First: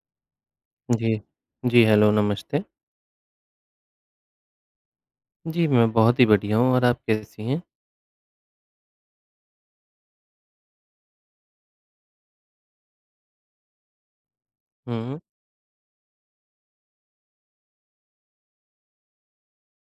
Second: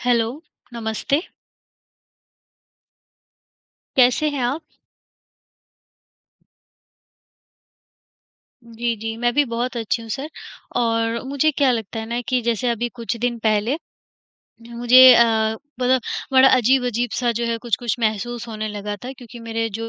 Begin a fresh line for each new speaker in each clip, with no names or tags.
Hello,
जी।
नमस्ते।
जी, hello नमस्ते।
कैसे हैं आप?
जी, मैं बहुत ही बढ़िया हूँ और आप कैसी हैं?
जी, जी। मैं भी बहुत अच्छी हूँ सर और मुझे क्या लगता है ना कि जैसे अभी कुछ दिन पहले, मुझे
हुँ।
अ, ब बड़ा अजीब-अजीब सा जो है कुछ-कुछ महसूस होने लगा था। क्योंकि मेरे जो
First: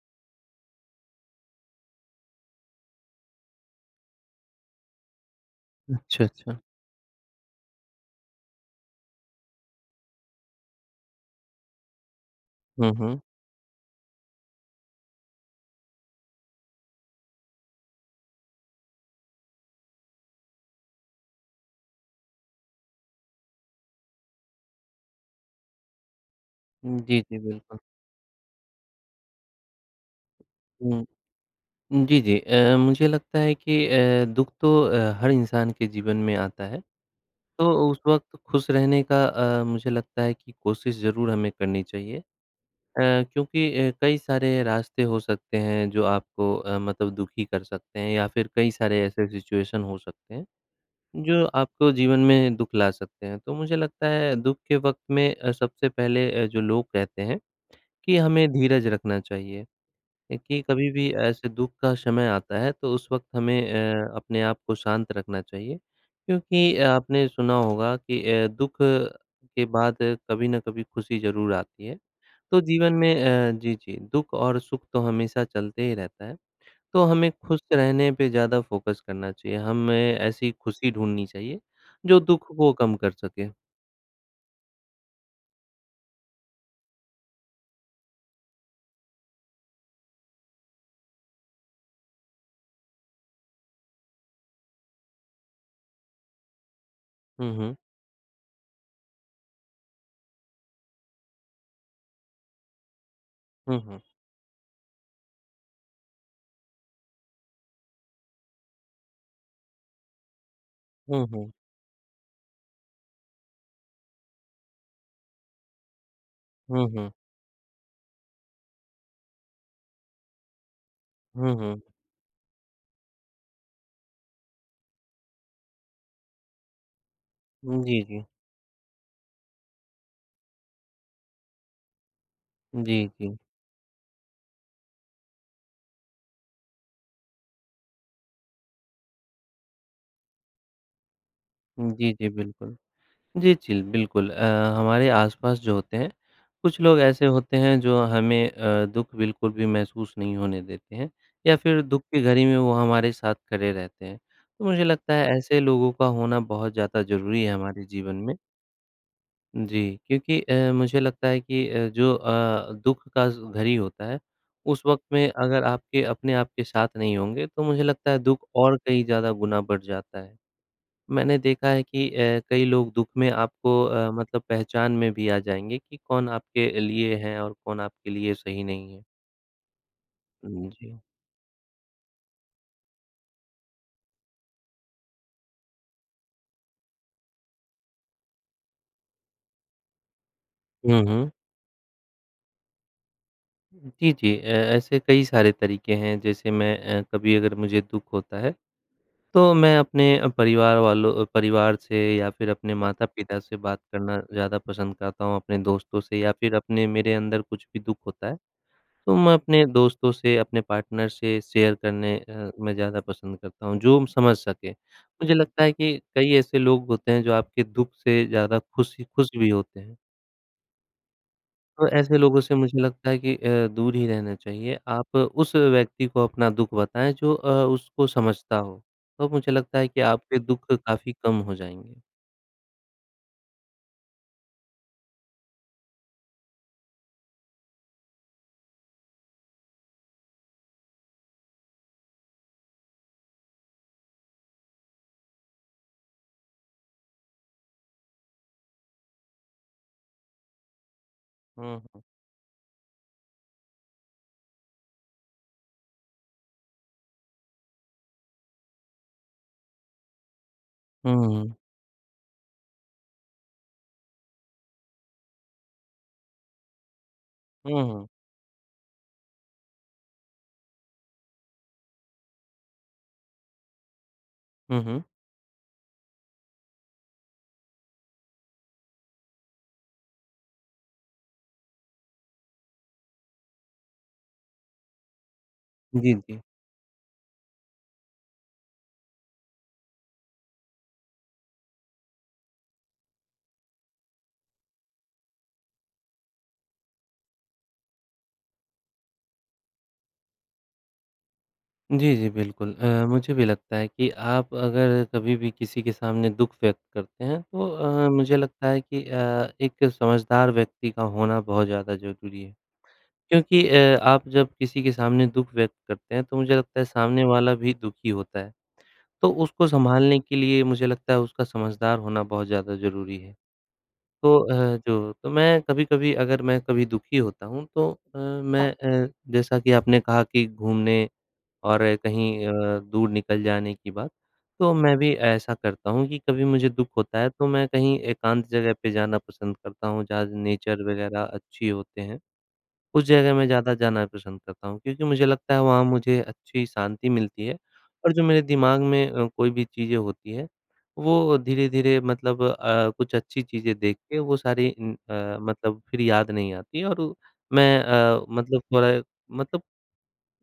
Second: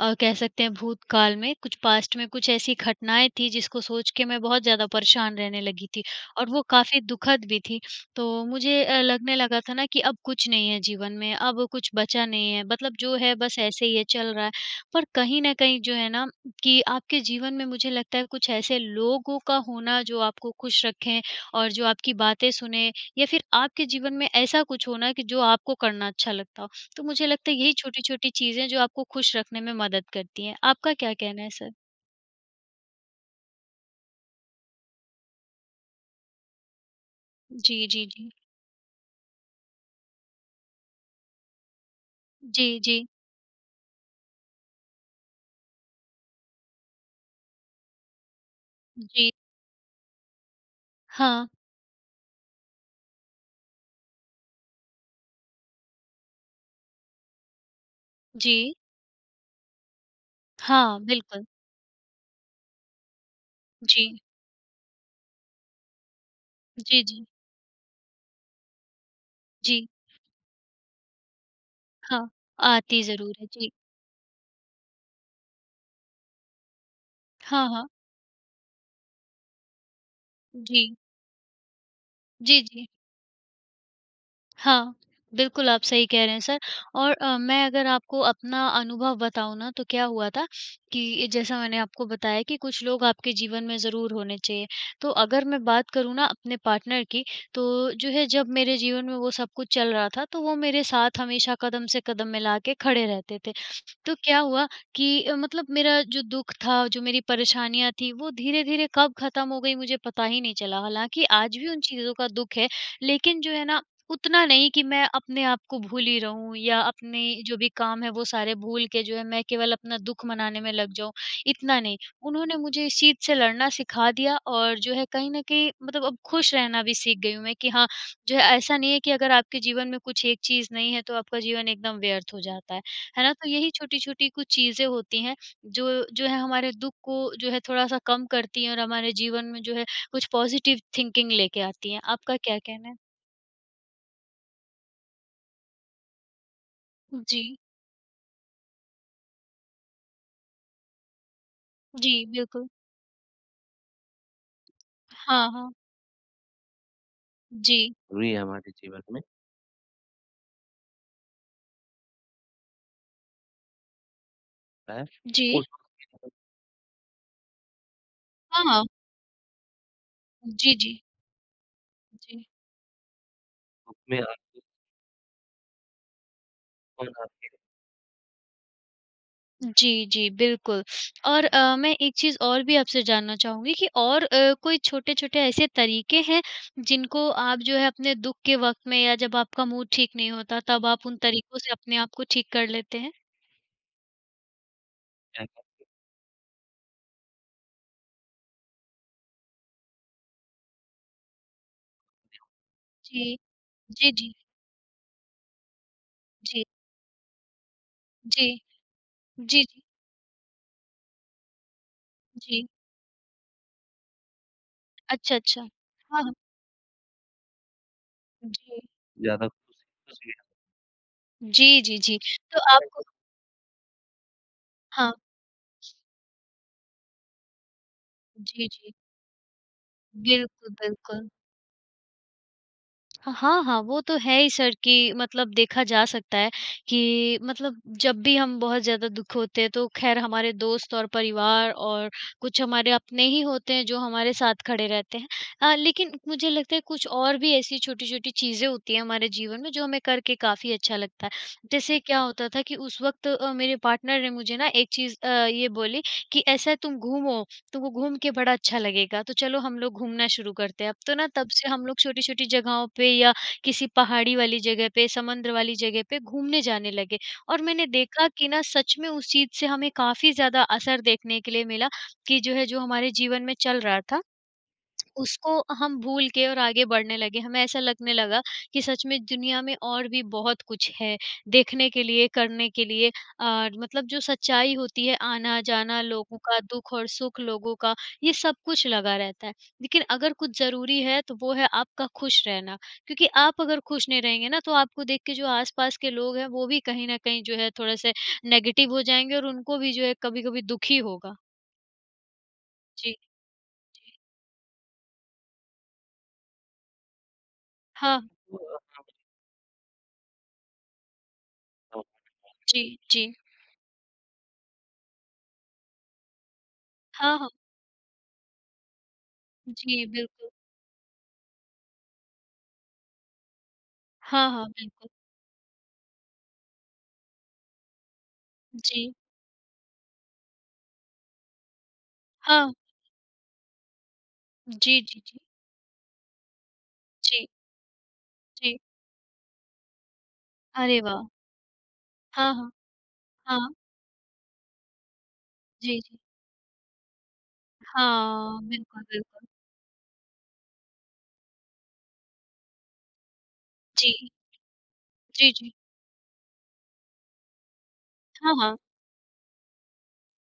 अ, कह सकते हैं भूतकाल में, कुछ पास्ट में कुछ ऐसी घटनाएँ थी जिसको सोच के मैं बहुत ज़्यादा परेशान रहने लगी थी
अच्छा,
और
अच्छा।
वो काफ़ी दु:खद भी थी। तो मुझे अ, लगने लगा था ना कि अब कुछ नहीं है जीवन में, अब कुछ बचा नहीं है।
हुँ,
मतलब जो
हुँ।
है बस ऐसे ही है, चल रहा है, पर कहीं न कहीं जो है ना कि आपके जीवन में मुझे लगता है कुछ ऐसे लोगों का होना जो आपको खुश रखें और जो आपकी बातें सुने या फिर आपके जीवन में ऐसा कुछ होना कि जो आपको करना अच्छा लगता हो।
उ,
तो
जी,
मुझे
जी
लगता है यही
बिल्कुल।
छोटी-छोटी चीज़ें हैं जो आपको खुश रखने में मदद करती हैं। आपका
हुँ।
क्या कहना है सर?
जी, जी, अ, मुझे लगता है कि अ, दुःख तो अ, हर इंसान के जीवन में आता है,
जी,
तो उस
जी, जी।
वक़्त खुश रहने का अ, मुझे लगता है कि कोशिश ज़रूर हमें करनी चाहिए अ,
जी, जी।
क्योंकि अ, कई सारे रास्ते हो सकते हैं जो आपको अ, मतलब दुःखी कर सकते हैं या फिर कई सारे ऐसे
जी।
सिचुएशन हो सकते हैं जो
हाँ।
आपको जीवन में दुःख ला सकते हैं। तो मुझे लगता है दुःख के वक़्त में सबसे पहले अ, जो लोग कहते हैं कि हमें
जी।
धीरज रखना चाहिए। क्योंकि
हाँ,
कभी-भी
बिल्कुल।
ऐसे दुःख का समय आता है तो उस वक़्त हमें अ,
जी।
अपने आप को शांत रखना चाहिए क्योंकि
जी, जी।
आपने सुना होगा कि अ, दुःख के
जी।
बाद कभी न कभी खुशी ज़रूर आती है।
हाँ,
तो जीवन
आती
में
ज़रूर है।
अ,
जी।
जी, जी, दुःख और सुख तो हमेशा चलते ही रहता है। तो हमें खुश
हाँ, हाँ।
रहने पे ज़्यादा फ़ोकस करना चाहिए। हमें ऐसी खुशी
जी।
ढूँढनी चाहिए जो दुःख
जी,
को
जी।
कम कर सके।
हाँ, बिल्कुल आप सही कह रहे हैं सर और अ, मैं अगर आपको अपना अनुभव बताऊँ ना तो क्या हुआ था, कि जैसा मैंने आपको बताया कि कुछ लोग आपके जीवन में ज़रूर होने चाहिए, तो अगर मैं बात करूँ ना अपने पार्टनर की,
हुँ, हुँ।
तो जो है जब मेरे जीवन में वो सब कुछ चल रहा था, तो वो मेरे साथ हमेशा कदम से कदम मिलाके खड़े रहते थे।
हुँ, हुँ।
तो क्या हुआ कि अ, मतलब मेरा जो दुःख था, जो मेरी परेशानियाँ थीं वो धीरे-धीरे कब ख़त्म हो गई मुझे पता ही नहीं चला, हालाँकि
हुँ, हुँ।
आज भी उन चीज़ों का दुःख है, लेकिन जो है ना उतना नहीं कि मैं अपने आप को भूली रहूँ या
हुँ, हुँ।
अपने जो भी काम है, वो सारे भूल के जो है मैं केवल अपना दुःख मनाने में लग जाऊँ,
हुँ,
इतना
हुँ।
नहीं। उन्होंने मुझे इस चीज़ से लड़ना सिखा दिया और जो है कहीं न कहीं मतलब अब खुश रहना भी सीख गई हूँ मैं कि
उम,
हाँ,
जी, जी।
जो है ऐसा नहीं है कि अगर आपके जीवन में कुछ एक चीज़ नहीं है, तो आपका जीवन एकदम व्यर्थ हो जाता है,
जी,
है ना?
जी।
तो यही छोटी-छोटी कुछ चीज़ें होती हैं, जो जो है हमारे दुःख को जो है थोड़ा-सा कम करती है और हमारे जीवन में जो है कुछ पॉज़िटिव थिंकिंग लेके आती हैं,
जी, जी,
आपका क्या
बिल्कुल।
कहना है?
जी, जी, ल बिल्कुल अ, हमारे आस-पास जो होते हैं, कुछ लोग
उ,
ऐसे
जी।
होते हैं जो हमें अ, दुःख बिल्कुल भी महसूस नहीं होने देते हैं या फिर दुःख की
जी,
घड़ी में
बिल्कुल।
वो हमारे साथ खड़े रहते हैं। तो मुझे लगता है
हाँ,
ऐसे
हाँ।
लोगों का होना बहुत ज़्यादा ज़रूरी है हमारे
जी।
जीवन में। जी। क्योंकि अ, मुझे लगता है कि अ, जो अ, दुःख का ज़ घरी होता है उस वक़्त में
जी।
अगर आपके अपने आप के साथ नहीं होंगे तो मुझे लगता है दुःख और
हाँ।
कहीं ज़्यादा गुना बढ़ जाता है।
जी, जी।
मैंने देखा है कि अ,
जी।
कई लोग दुःख में आपको अ, मतलब पहचान में भी आ जाएँगे कि कौन आपके लिए है और कौन आपके लिए सही नहीं है।
जी, जी
हुँ।
बिल्कुल
जी।
और अ, मैं एक चीज़ और भी आपसे जानना चाहूँगी कि और अ, कोई छोटे-छोटे ऐसे तरीके हैं जिनको आप जो है अपने दुःख के वक़्त में या जब आपका मूड ठीक नहीं होता तब
हुँ,
आप उन
हुँ।
तरीकों से अपने आप को ठीक कर लेते हैं?
जी, जी। अ, ऐसे कई सारे तरीके हैं, जैसे मैं अ, कभी अगर मुझे दुःख होता है तो मैं अपने अ, परिवार वालों परिवार से या फिर अपने
जी।
माता-पिता से बात
जी,
करना
जी।
ज़्यादा पसंद करता हूँ, अपने दोस्तों से या फिर
जी।
अपने मेरे अंदर कुछ भी दुःख होता है
जी।
तो मैं
जी।
अपने दोस्तों से, अपने पार्टनर से शेयर करने अ,
जी।
में ज़्यादा पसंद करता हूँ जो समझ सके। मुझे
अच्छा, अच्छा।
लगता है कि
हाँ,
कई
हाँ।
ऐसे लोग होते हैं जो आपके दुःख से ज़्यादा
जी।
खुशी खुश भी होते हैं।
जी,
तो
जी,
ऐसे
जी।
लोगों से
तो
मुझे
आप
लगता है कि अ, दूर ही रहना चाहिए।
हाँ।
आप उस व्यक्ति को अपना दुःख बताएँ जो अ, उसको समझता
जी,
हो,
जी।
तो मुझे लगता है कि आपके
बिल्कुल,
दुःख काफ़ी
बिल्कुल।
कम हो जाएँगे।
ह हाँ, हाँ, वो तो है ही सर, कि मतलब देखा जा सकता है, कि मतलब जब भी हम बहुत ज़्यादा दुख होते हैं, तो ख़ैर, हमारे दोस्त और परिवार और कुछ हमारे अपने ही होते हैं, जो हमारे साथ खड़े रहते हैं। अ, लेकिन मुझे लगता है, कुछ और भी ऐसी छोटी-छोटी चीज़ें होती हैं, हमारे जीवन में, जो हमें करके काफ़ी अच्छा लगता है।
हुँ,
जैसे
हुँ।
क्या होता था कि उस वक़्त अ, मेरे पार्टनर ने मुझे ना, एक चीज़ अ, ये बोली कि, "ऐसा है, तुम घूमो। तुमको घूम के बड़ा अच्छा लगेगा। तो चलो, हम लोग घूमना शुरू करते हैं।" अब तो ना, तब
हुँ।
से हम लोग छोटी-छोटी जगहों पे, या किसी पहाड़ी वाली जगह पे, समंदर वाली जगह पे घूमने जाने लगे। और
हुँ,
मैंने
हुँ।
देखा कि ना, सच में, उस चीज़ से हमें काफ़ी ज़्यादा असर देखने के लिए मिला, कि जो है, जो हमारे जीवन में चल रहा था,
हुँ, हुँ।
उसको हम भूल के, और आगे बढ़ने लगे। हमें ऐसा लगने लगा कि सच में, दुनिया में और भी बहुत कुछ है, देखने के लिए, करने के लिए, और मतलब जो सच्चाई होती है, आना-जाना
जी,
लोगों
जी।
का, दुःख और सुख लोगों का, ये सब कुछ लगा रहता है। लेकिन अगर कुछ ज़रूरी है, तो वो है आपका खुश रहना। क्योंकि आप अगर खुश नहीं रहेंगे ना, तो आपको देख के जो आस-पास के लोग हैं, वो भी कहीं न कहीं, जो है, थोड़े-से नेगेटिव हो जाएँगे और उनको भी, जो है, कभी-कभी दुख ही होगा।
जी, जी, बिल्कुल अ,
जी।
मुझे भी लगता है कि
जी।
आप अगर कभी भी, किसी के सामने दुख व्यक्त करते हैं, तो अ,
हाँ।
मुझे लगता है कि अ, एक समझदार व्यक्ति का होना बहुत ज़्यादा ज़रूरी है,
जी, जी।
क्योंकि अ, आप जब किसी के सामने दुख व्यक्त करते हैं, तो मुझे लगता है, सामने
हाँ, हाँ।
वाला भी दुखी होता है। तो उसको
जी,
सँभालने के
बिल्कुल।
लिए, मुझे लगता है, उसका समझदार होना बहुत ज़्यादा ज़रूरी है। तो
हाँ,
अ,
हाँ, बिल्कुल।
जो तो मैं कभी-कभी, अगर मैं कभी दुखी होता हूँ, तो अ, मैं अ,
जी।
जैसा कि आपने कहा कि घूमने, और कहीं
हाँ।
अ, दूर निकल जाने की बात, तो मैं
जी,
भी
जी, जी।
ऐसा करता हूँ कि कभी मुझे दुख होता है,
जी।
तो मैं कहीं एकांत जगह
जी।
पे जाना पसंद करता हूँ, जहाँ नेचर
अरे,
वगैरह
वाह!
अच्छी होते हैं।
हाँ, हाँ।
उस जगह मैं
हाँ।
ज़्यादा जाना पसंद करता हूँ, क्योंकि मुझे लगता है, वहाँ
जी, जी।
मुझे अच्छी शांति मिलती है, और जो मेरे
हाँ,
दिमाग
बिल्कुल,
में अ,
बिल्कुल।
कोई भी चीज़ें होती हैं, वो धीरे-धीरे मतलब अ, कुछ अच्छी चीज़ें देख के,
जी।
वो सारी उम, अ,
जी, जी।
मतलब फिर याद नहीं आती हैं, और मैं अ,
हाँ,
मतलब
हाँ।
थोड़ा मतलब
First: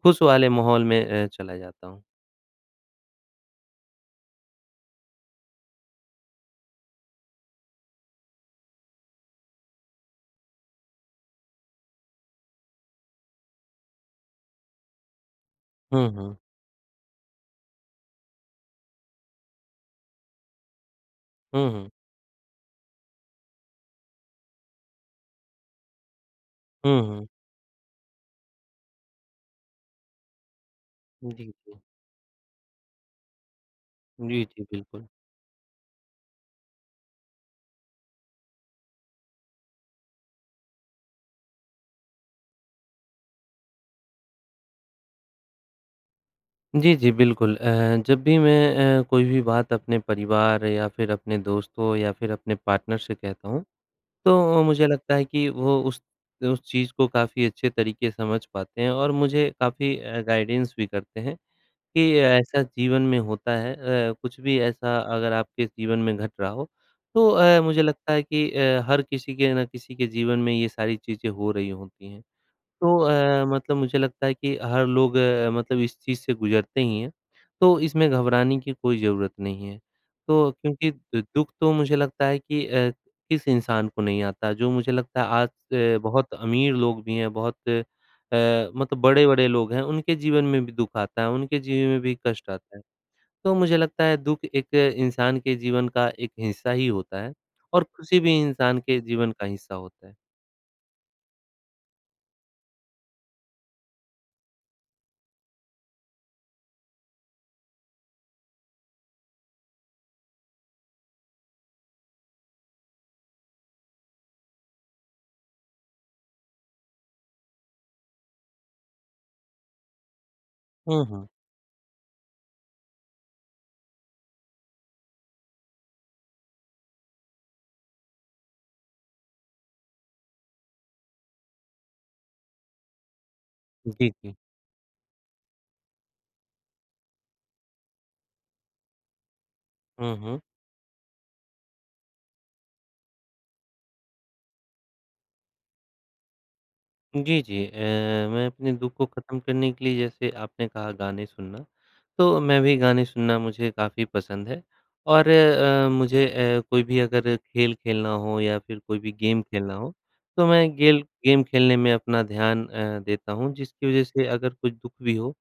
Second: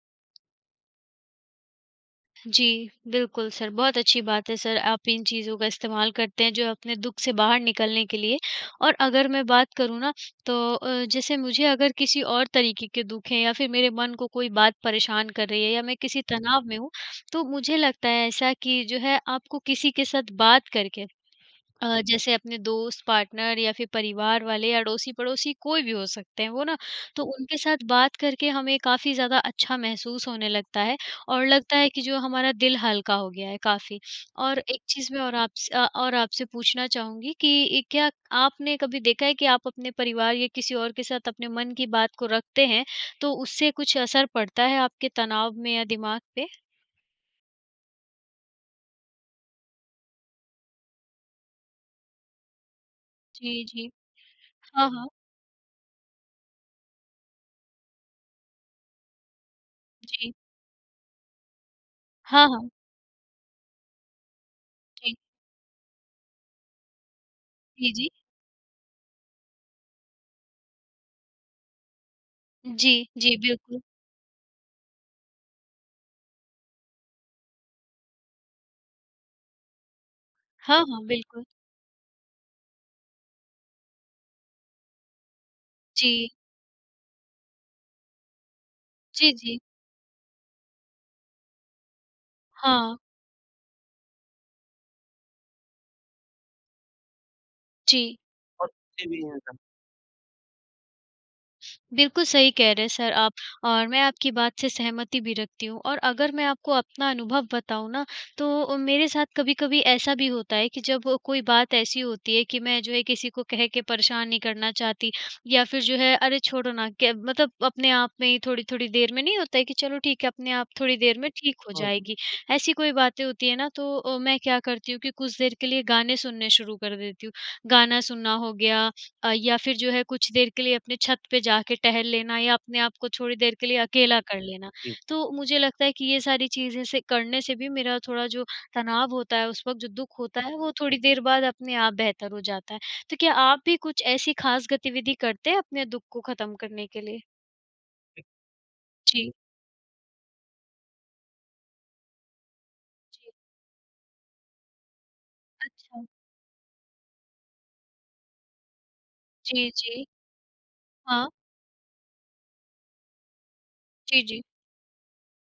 खुश वाले माहौल में अ, चला जाता हूँ।
जी, बिल्कुल सर बहुत अच्छी बात है सर, आप इन चीज़ों का इस्तेमाल करते हैं जो है अपने दुःख से बाहर निकलने के लिए। और अगर मैं बात करूँ ना तो अ, जैसे मुझे अगर किसी और तरीके के दुःख हैं या फिर मेरे मन को कोई बात परेशान कर रही है या मैं
हुँ,
किसी
हुँ।
तनाव में हूँ, तो मुझे लगता है ऐसा कि जो है आपको किसी के साथ बात करके
हुँ, हुँ।
अ, जैसे अपने दोस्त, पार्टनर या फिर परिवार वाले या अड़ोसी-पड़ोसी कोई भी हो सकते हैं, वो ना
हुँ,
तो
हुँ।
उनके साथ बात करके हमें काफ़ी ज़्यादा अच्छा महसूस होने लगता है और
जी
लगता
हुँ।
है कि जो हमारा दिल हल्का हो गया है काफ़ी।
जी,
और
जी,
एक
बिल्कुल।
चीज़ मैं और आप स अ, और आपसे पूछना चाहूँगी कि क्या आपने कभी देखा है कि आप अपने परिवार या किसी और के साथ अपने मन की बात को रखते हैं, तो उससे कुछ असर पड़ता है आपके तनाव में या दिमाग पे?
जी, जी, बिल्कुल अ, जब भी मैं अ, कोई भी बात अपने परिवार या फिर अपने दोस्तों या फिर अपने पार्टनर से कहता हूँ,
जी, जी।
तो अ, मुझे
हाँ, हाँ।
लगता है कि वो उस उस चीज़ को काफ़ी अच्छे तरीके से समझ पाते हैं और मुझे काफ़ी अ,
जी।
गाइडेंस भी करते हैं। कि
हाँ,
ऐसा
हाँ।
जीवन में होता है अ, कुछ भी ऐसा
जी।
अगर आपके जीवन में घट रहा हो, तो अ, मुझे
जी, जी।
लगता है कि अ, हर किसी के ना किसी के जीवन में ये सारी चीज़ें हो रही होती हैं। तो
जी, जी,
अ, मतलब
बिल्कुल।
मुझे लगता है कि हर लोग मतलब इस चीज़ से गुजरते ही हैं, तो इसमें घबराने की कोई ज़रूरत नहीं है। तो
हाँ,
क्योंकि
हाँ,
द
बिल्कुल।
दुःख तो मुझे लगता है कि अ, किस इंसान को नहीं आता, जो मुझे लगता है आज अ,
जी।
बहुत अमीर लोग भी हैं, बहुत अ, मतलब
जी,
बड़े-बड़े
जी।
लोग हैं उनके जीवन में भी दुःख आता है, उनके जीवन में भी कष्ट आता है।
हाँ।
तो मुझे लगता है दुःख एक इंसान के जीवन का एक हिस्सा ही होता है और
जी।
किसी भी इंसान के जीवन का हिस्सा होता है।
बिल्कुल, सही कह रहे हैं सर आप और मैं आपकी बात से सहमति भी रखती हूँ, और अगर मैं आपको अपना अनुभव बताऊँ ना, तो अ, मेरे साथ कभी-कभी ऐसा भी होता है कि जब कोई बात ऐसी होती है, कि मैं जो है किसी को कह के परेशान नहीं करना चाहती या फिर जो है, अरे, छोड़ो ना क्य मतलब अपने आप में ही थोड़ी-थोड़ी देर में नहीं होता है, कि चलो ठीक है अपने आप थोड़ी
हुँ,
देर
हुँ।
में ठीक हो जाएगी। ऐसी कोई बातें होती हैं ना, तो अ, मैं क्या करती हूँ कि कुछ देर के लिए गाने सुनने शुरू कर देती हूँ। गाना सुनना हो गया अ, या फिर जो है कुछ देर के लिए अपने छत पे जाके टहल लेना या अपने आप को थोड़ी देर के लिए
जी,
अकेला
जी।
कर लेना। तो मुझे लगता है कि ये सारी चीज़ें से करने से भी मेरा थोड़ा जो तनाव होता है उस वक़्त, जो
हुँ,
दुःख
हुँ।
होता है, वो थोड़ी देर बाद अपने आप बेहतर हो जाता है। तो क्या आप भी कुछ ऐसी खास गतिविधि करते हैं, अपने दुःख को ख़त्म करने के लिए?
जी, जी अ, मैं अपने दुःख को
जी।
ख़त्म करने के लिए जैसे आपने कहा गाने सुनना, तो मैं भी गाने
जी।
सुनना मुझे काफ़ी पसंद है और अ,
अच्छा।
मुझे अ, कोई भी अगर खेल खेलना हो या फिर कोई भी गेम
जी,
खेलना हो,
जी।
तो मैं गेल
हाँ।
गेम खेलने में अपना ध्यान अ, देता हूँ। जिसकी वजह
जी,
से
जी।
अगर कोई दुःख भी हो,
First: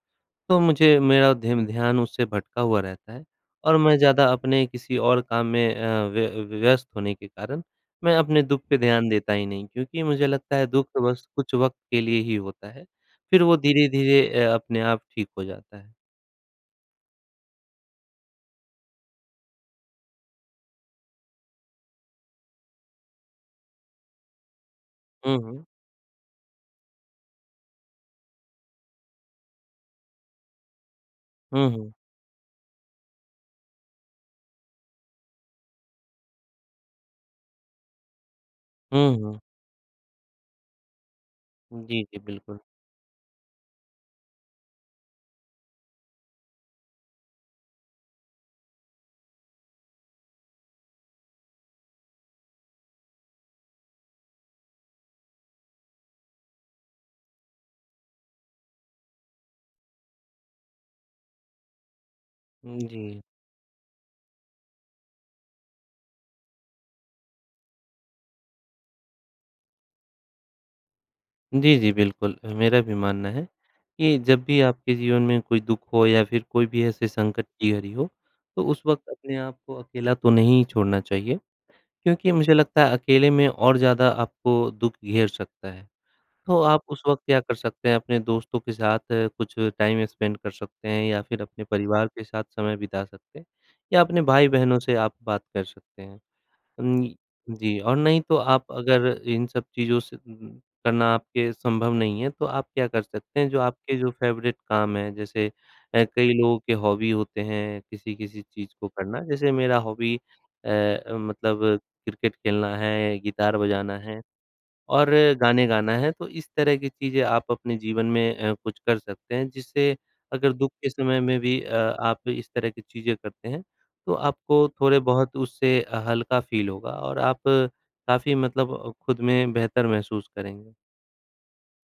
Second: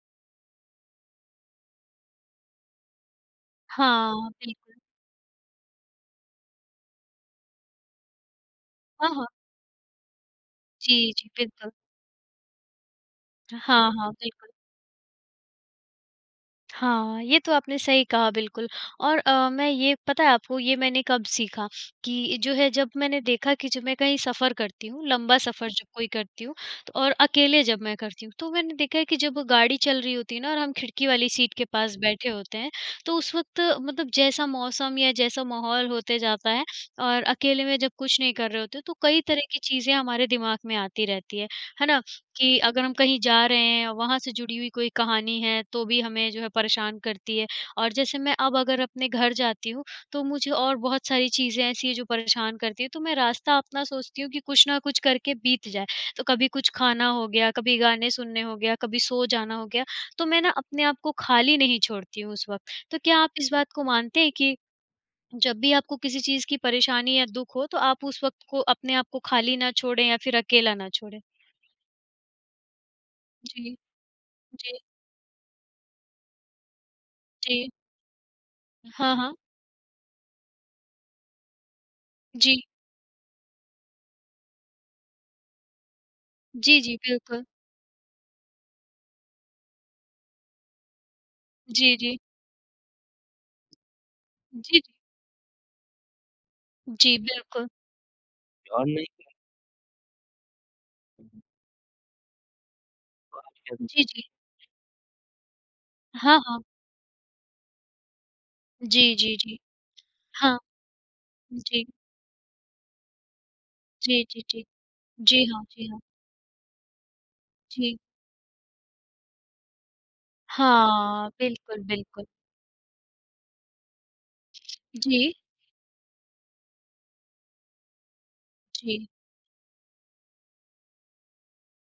तो मुझे मेरा धेम ध्यान उससे भटका हुआ रहता है और मैं ज़्यादा
हाँ,
अपने
बिल्कुल।
किसी और काम में अ, व्य व्यस्त होने के कारण, मैं अपने दुःख पे ध्यान
हाँ, हाँ।
देता ही नहीं। क्योंकि मुझे लगता है दुःख तो
जी,
बस
जी,
कुछ
बिल्कुल।
वक़्त के लिए ही होता है, फिर वो
हाँ, हाँ,
धीरे-धीरे
बिल्कुल।
अ, अपने आप ठीक हो जाता है।
हाँ, ये तो आपने सही कहा बिल्कुल और अ, मैं ये पता है आपको ये मैंने कब सीखा? कि जो है जब मैंने देखा कि जब मैं कहीं सफ़र करती हूँ,
हुँ,
लंबा
हुँ।
सफ़र जब कोई करती हूँ और अकेले जब मैं करती हूँ, तो मैंने देखा है कि जब वो गाड़ी चल रही होती है ना, और हम खिड़की वाली सीट के
हुँ, हुँ।
पास बैठे होते हैं, तो उस वक़्त मतलब जैसा मौसम या जैसा माहौल होते जाता है और अकेले में जब कुछ नहीं कर रहे होते तो
हुँ,
कई
हुँ।
तरह की चीज़ें हमारे दिमाग़ में आती रहती हैं। है ना?
जी, जी
कि
बिल्कुल।
अगर हम कहीं जा रहे हैं और वहाँ से जुड़ी हुई कोई कहानी है तो भी हमें जो है परेशान करती है और जैसे मैं अब अगर अपने घर जाती हूँ, तो मुझे और बहुत सारी चीज़ें ऐसी हैं जो परेशान करती हैं, तो मैं रास्ता अपना सोचती हूँ कि कुछ न कुछ करके बीत जाए। तो कभी कुछ खाना हो गया, कभी गाने सुनने हो गया, कभी सो जाना हो गया, तो मैं ना अपने आप को खाली नहीं छोड़ती हूँ उस वक़्त।
उ,
तो क्या
जी।
आप इस बात को मानते हैं कि जब भी आपको किसी चीज़ की परेशानी या दुख हो तो आप उस वक़्त को अपने आप को खाली ना छोड़ें या फिर अकेला ना छोड़ें।
जी, जी बिल्कुल। अ, मेरा भी मानना है
जी।
कि जब भी
जी।
आपके जीवन में कोई दुख हो या फिर कोई भी ऐसे संकट
जी।
की घड़ी हो, तो उस वक़्त
हाँ,
अपने
हाँ।
आप को अकेला तो नहीं छोड़ना चाहिए। क्योंकि मुझे
जी।
लगता है अकेले में और ज़्यादा आपको दुख घेर सकता है। तो
जी,
आप
जी।
उस वक़्त क्या
बिल्कुल।
कर सकते हैं अपने दोस्तों के साथ कुछ टाइम स्पेंड कर सकते हैं या फिर अपने
जी,
परिवार
जी।
के साथ समय बिता सकते हैं या अपने
जी,
भाई-बहनों
जी।
से आप बात कर सकते हैं। अम,
जी बिल्कुल।
जी, और नहीं तो आप अगर इन सब चीज़ों से करना आपके संभव नहीं है तो आप क्या कर सकते हैं, जो आपके
जी,
जो
जी।
फ़ेवरेट काम हैं, जैसे अ, कई
हाँ,
लोगों
हाँ।
के हॉबी होते हैं किसी-किसी चीज़ को
जी,
करना,
जी,
जैसे
जी।
मेरा हॉबी
हाँ।
अ, मतलब
जी।
क्रिकेट खेलना है, गिटार बजाना है
जी, जी, जी।
और
जी हाँ,
गाने
जी
गाना
हाँ।
है। तो इस तरह की चीज़ें आप अपने
जी।
जीवन में अ, कुछ कर सकते हैं जिससे अगर दुख के समय
हाँ।
में भी अ,
बिल्कुल, बिल्कुल।
आप इस तरह की चीज़ें करते हैं तो आपको थोड़े
जी।
बहुत उससे हल्का फ़ील होगा और आप काफ़ी मतलब
जी।
खुद में बेहतर महसूस करेंगे।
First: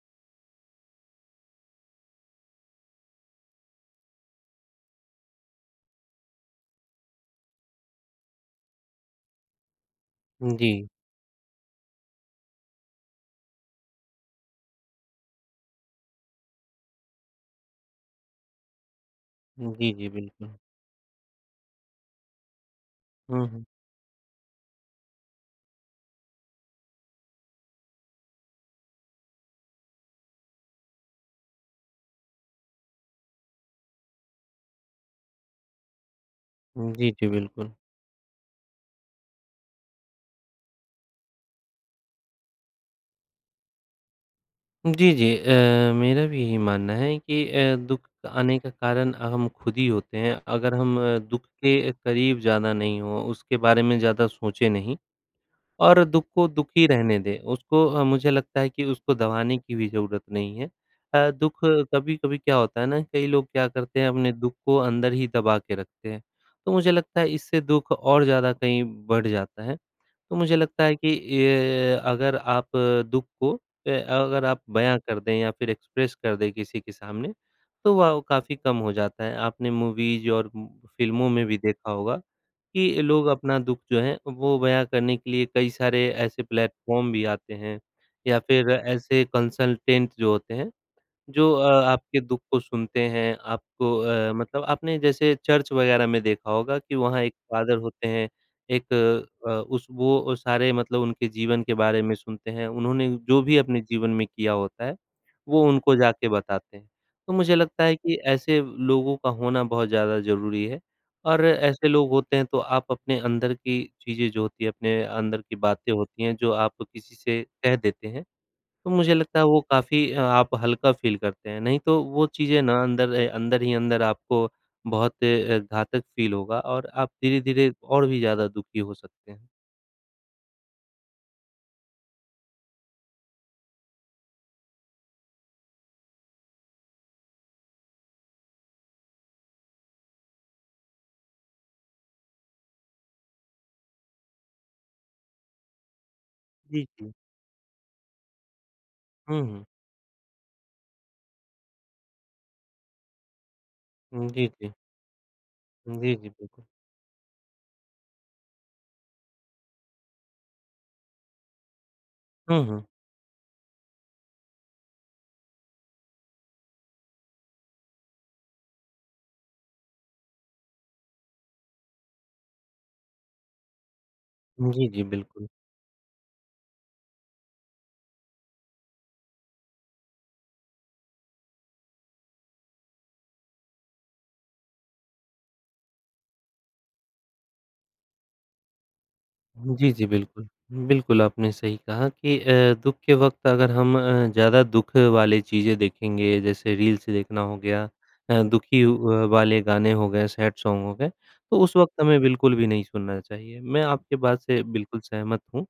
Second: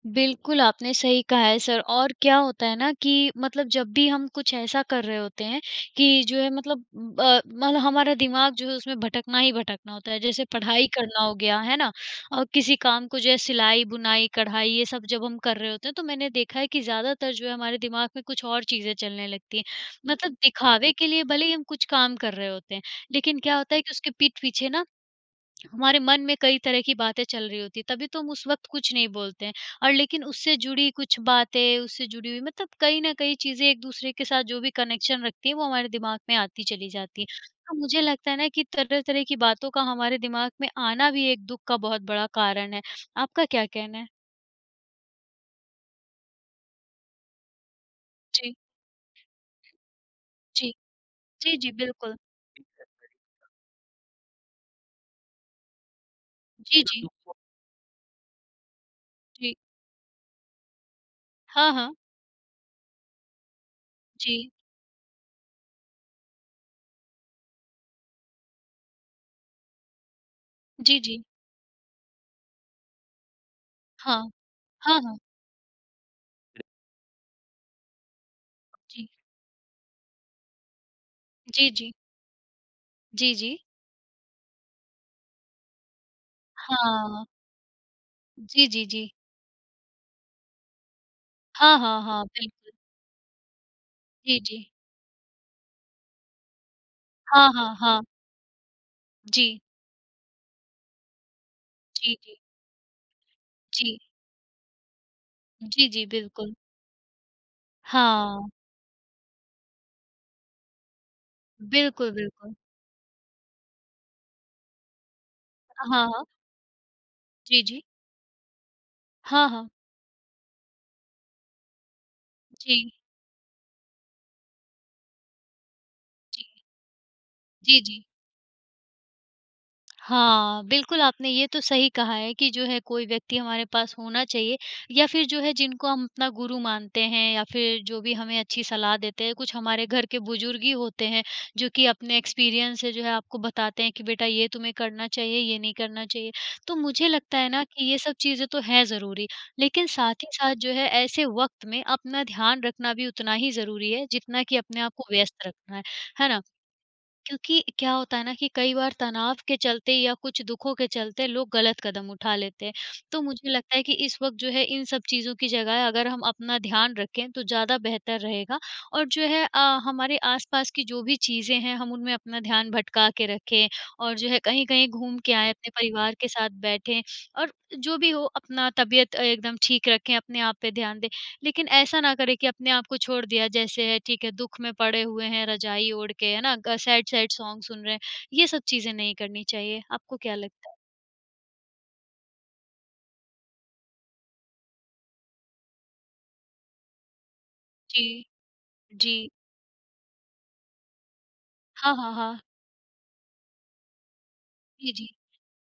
बिल्कुल, आपने सही कहा है, सर और क्या होता है ना कि मतलब जब भी हम कुछ ऐसा कर रहे होते हैं कि जो है, मतलब अ, मतलब हमारा दिमाग जो है, उसमें भटकना ही भटकना होता है, जैसे पढ़ाई
जी।
करना हो गया, है ना? अ, किसी काम को, जो है, सिलाई, बुनाई, कढ़ाई, ये सब जब हम कर रहे होते हैं, तो मैंने देखा है कि ज़्यादातर जो है, हमारे दिमाग में कुछ और चीज़ें चलने लगती हैं।
जी, जी,
मतलब
बिल्कुल।
दिखावे के लिए भले ही हम कुछ काम कर रहे होते हैं, लेकिन
हुँ,
क्या
हुँ।
होता है कि उसके पीठ पीछे ना, हमारे मन में कई तरह की बातें चल रही होती हैं। तभी तो हम उस वक़्त कुछ नहीं बोलते हैं, और लेकिन उससे जुड़ी कुछ बातें, उससे जुड़ी हुई, मतलब कहीं न कहीं, चीज़ें एक दूसरे के साथ जो भी कनेक्शन रखती हैं, वो हमारे दिमाग में आती चली
जी,
जाती
जी,
हैं।
बिल्कुल।
तो मुझे लगता है ना कि तरह-तरह की बातों का हमारे दिमाग में आना भी एक दुख का बहुत बड़ा कारण है। आपका क्या कहना है?
जी, जी अ, मेरा भी यही मानना है कि अ, दुख
जी।
आने का कारण हम खुद ही होते हैं।
जी।
अगर हम दुख
जी, जी,
के
बिल्कुल।
करीब ज़्यादा नहीं, हों उसके बारे में ज़्यादा सोचे नहीं, और दुख को दुख
जी,
ही
जी।
रहने दें, उसको अ, मुझे लगता है कि उसको
जी।
दबाने की भी ज़रूरत नहीं है। अ, दुख
हाँ, हाँ।
कभी-कभी क्या होता है ना, कई लोग क्या करते हैं, अपने
जी।
दुख को अंदर ही दबा के रखते हैं। तो मुझे लगता है, इससे दुख और ज़्यादा कहीं बढ़ जाता है। तो मुझे लगता है
जी,
कि
जी।
इ अगर आप दुख को ए
हाँ।
अगर आप बयाँ
हाँ, हाँ।
कर दें, या फिर एक्सप्रेस कर दें, किसी के सामने, तो वो काफ़ी कम हो
जी।
जाता है। आपने मूवीज़ और फ़िल्मों में भी
जी,
देखा
जी।
होगा कि लोग
जी,
अपना
जी।
दुख जो है, वो बयाँ करने के लिए कई सारे ऐसे प्लेटफ़ॉर्म भी
हाँ।
आते हैं, या
जी,
फिर
जी, जी।
ऐसे कंसल्टेंट जो होते हैं, जो अ,
हाँ, हाँ,
आपके
हाँ,
दुख को
बिल्कुल।
सुनते हैं। आपको अ,
जी,
मतलब
जी।
आपने जैसे चर्च वगैरह में देखा होगा कि वहाँ एक
हाँ, हाँ,
फ़ादर
हाँ।
होते हैं, एक अ,
जी।
उस वो अ, सारे मतलब उनके जीवन के बारे में
जी, जी।
सुनते हैं। उन्होंने जो भी अपने
जी।
जीवन में किया होता है, वो
जी,
उनको
जी,
जाके
बिल्कुल।
बताते हैं। तो मुझे लगता है कि
हाँ।
ऐसे लोगों का होना बहुत ज़्यादा ज़रूरी है, और ऐसे लोग
बिल्कुल,
होते हैं,
बिल्कुल।
तो आप अपने अंदर की चीज़ें जो होती हैं, अपने अंदर की
अ,
बातें
हाँ,
होती
हाँ।
हैं, जो आप किसी से
जी,
कह
जी।
देते हैं, तो मुझे लगता है,
हाँ,
वो
हाँ।
काफ़ी आप हल्का फ़ील करते हैं। नहीं, तो वो चीज़ें ना,
जी।
अंदर ए अंदर ही अंदर आपको बहुत अ, घातक फ़ील
जी।
होगा और आप धीरे-धीरे
जी, जी।
और भी ज़्यादा दुखी हो सकते हैं।
हाँ, बिल्कुल आपने ये तो सही कहा है कि जो है कोई व्यक्ति हमारे पास होना चाहिए या फिर जो है, जिनको हम अपना गुरु मानते हैं या फिर जो भी हमें अच्छी सलाह देते हैं, कुछ हमारे घर के बुज़ुर्ग ही होते हैं, जो कि अपने एक्सपीरियंस से जो है आपको बताते हैं कि बेटा ये तुम्हें करना चाहिए, ये नहीं करना चाहिए। तो
जी,
मुझे
जी।
लगता है ना कि ये सब चीज़ें तो हैं ज़रूरी,
हुँ, हुँ।
लेकिन साथ ही साथ जो है ऐसे वक़्त में अपना ध्यान रखना भी उतना ही ज़रूरी है,
हुँ,
जितना
जी,
कि
जी।
अपने आप को व्यस्त रखना है,
जी, जी,
है ना?
बिल्कुल।
क्योंकि क्या होता है ना कि कई बार तनाव के चलते या कुछ दुखों के चलते लोग ग़लत कदम उठा
हुँ,
लेते हैं,
हुँ।
तो मुझे लगता है कि इस वक़्त जो है इन सब चीज़ों की जगह अगर हम अपना ध्यान रखें, तो ज़्यादा बेहतर रहेगा। और जो है अ, हमारे आस-पास की जो भी चीज़ें हैं हम उनमें अपना ध्यान भटका के रखें, और जो है
जी,
कहीं-कहीं
जी,
घूम के
बिल्कुल।
आएँ, अपने परिवार के साथ बैठें और जो भी हो अपना तबीयत अ, एकदम ठीक रखें, अपने आप पे ध्यान दें। लेकिन ऐसा ना करें कि अपने आप को छोड़ दिया, जैसे है ठीक है, दुःख में पड़े हुए हैं रजाई ओढ़ के, है ना? ग सैड-सैड सॉन्ग सुन रहे हैं, ये सब चीज़ें नहीं करनी
हुँ,
चाहिए,
जी, जी,
आपको क्या
बिल्कुल।
लगता है?
बिल्कुल, आपने सही कहा कि अ, दुःख के वक़्त अगर हम अ, ज़्यादा दुःख वाली चीज़ें देखेंगे, जैसे रील्स देखना हो गया
जी।
अ, दुखी व
जी।
वाले गाने हो गए, सैड सॉन्ग हो गए, तो उस
हाँ,
वक़्त
हाँ,
हमें
हाँ।
बिल्कुल भी नहीं सुनना चाहिए, मैं आपकी बात से
जी,
बिल्कुल
जी।
सहमत हूँ।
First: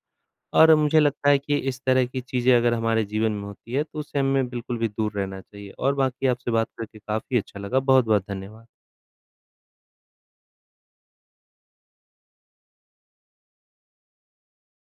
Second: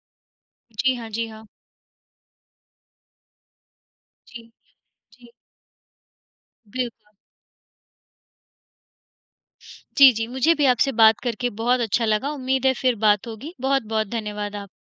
और
जी
मुझे
हाँ, जी
लगता है
हाँ।
कि इस तरह की चीज़ें अगर हमारे जीवन में होती हैं, तो उस से
जी।
हमें बिल्कुल भी दूर
जी।
रहना चाहिए और बाक़ी आपसे बात करके
बिल्कुल।
काफ़ी अच्छा, लगा बहुत-बहुत धन्यवाद।
जी, जी, मुझे भी आपसे बात करके बहुत अच्छा लगा। उम्मीद है फिर बात होगी, बहुत-बहुत धन्यवाद आप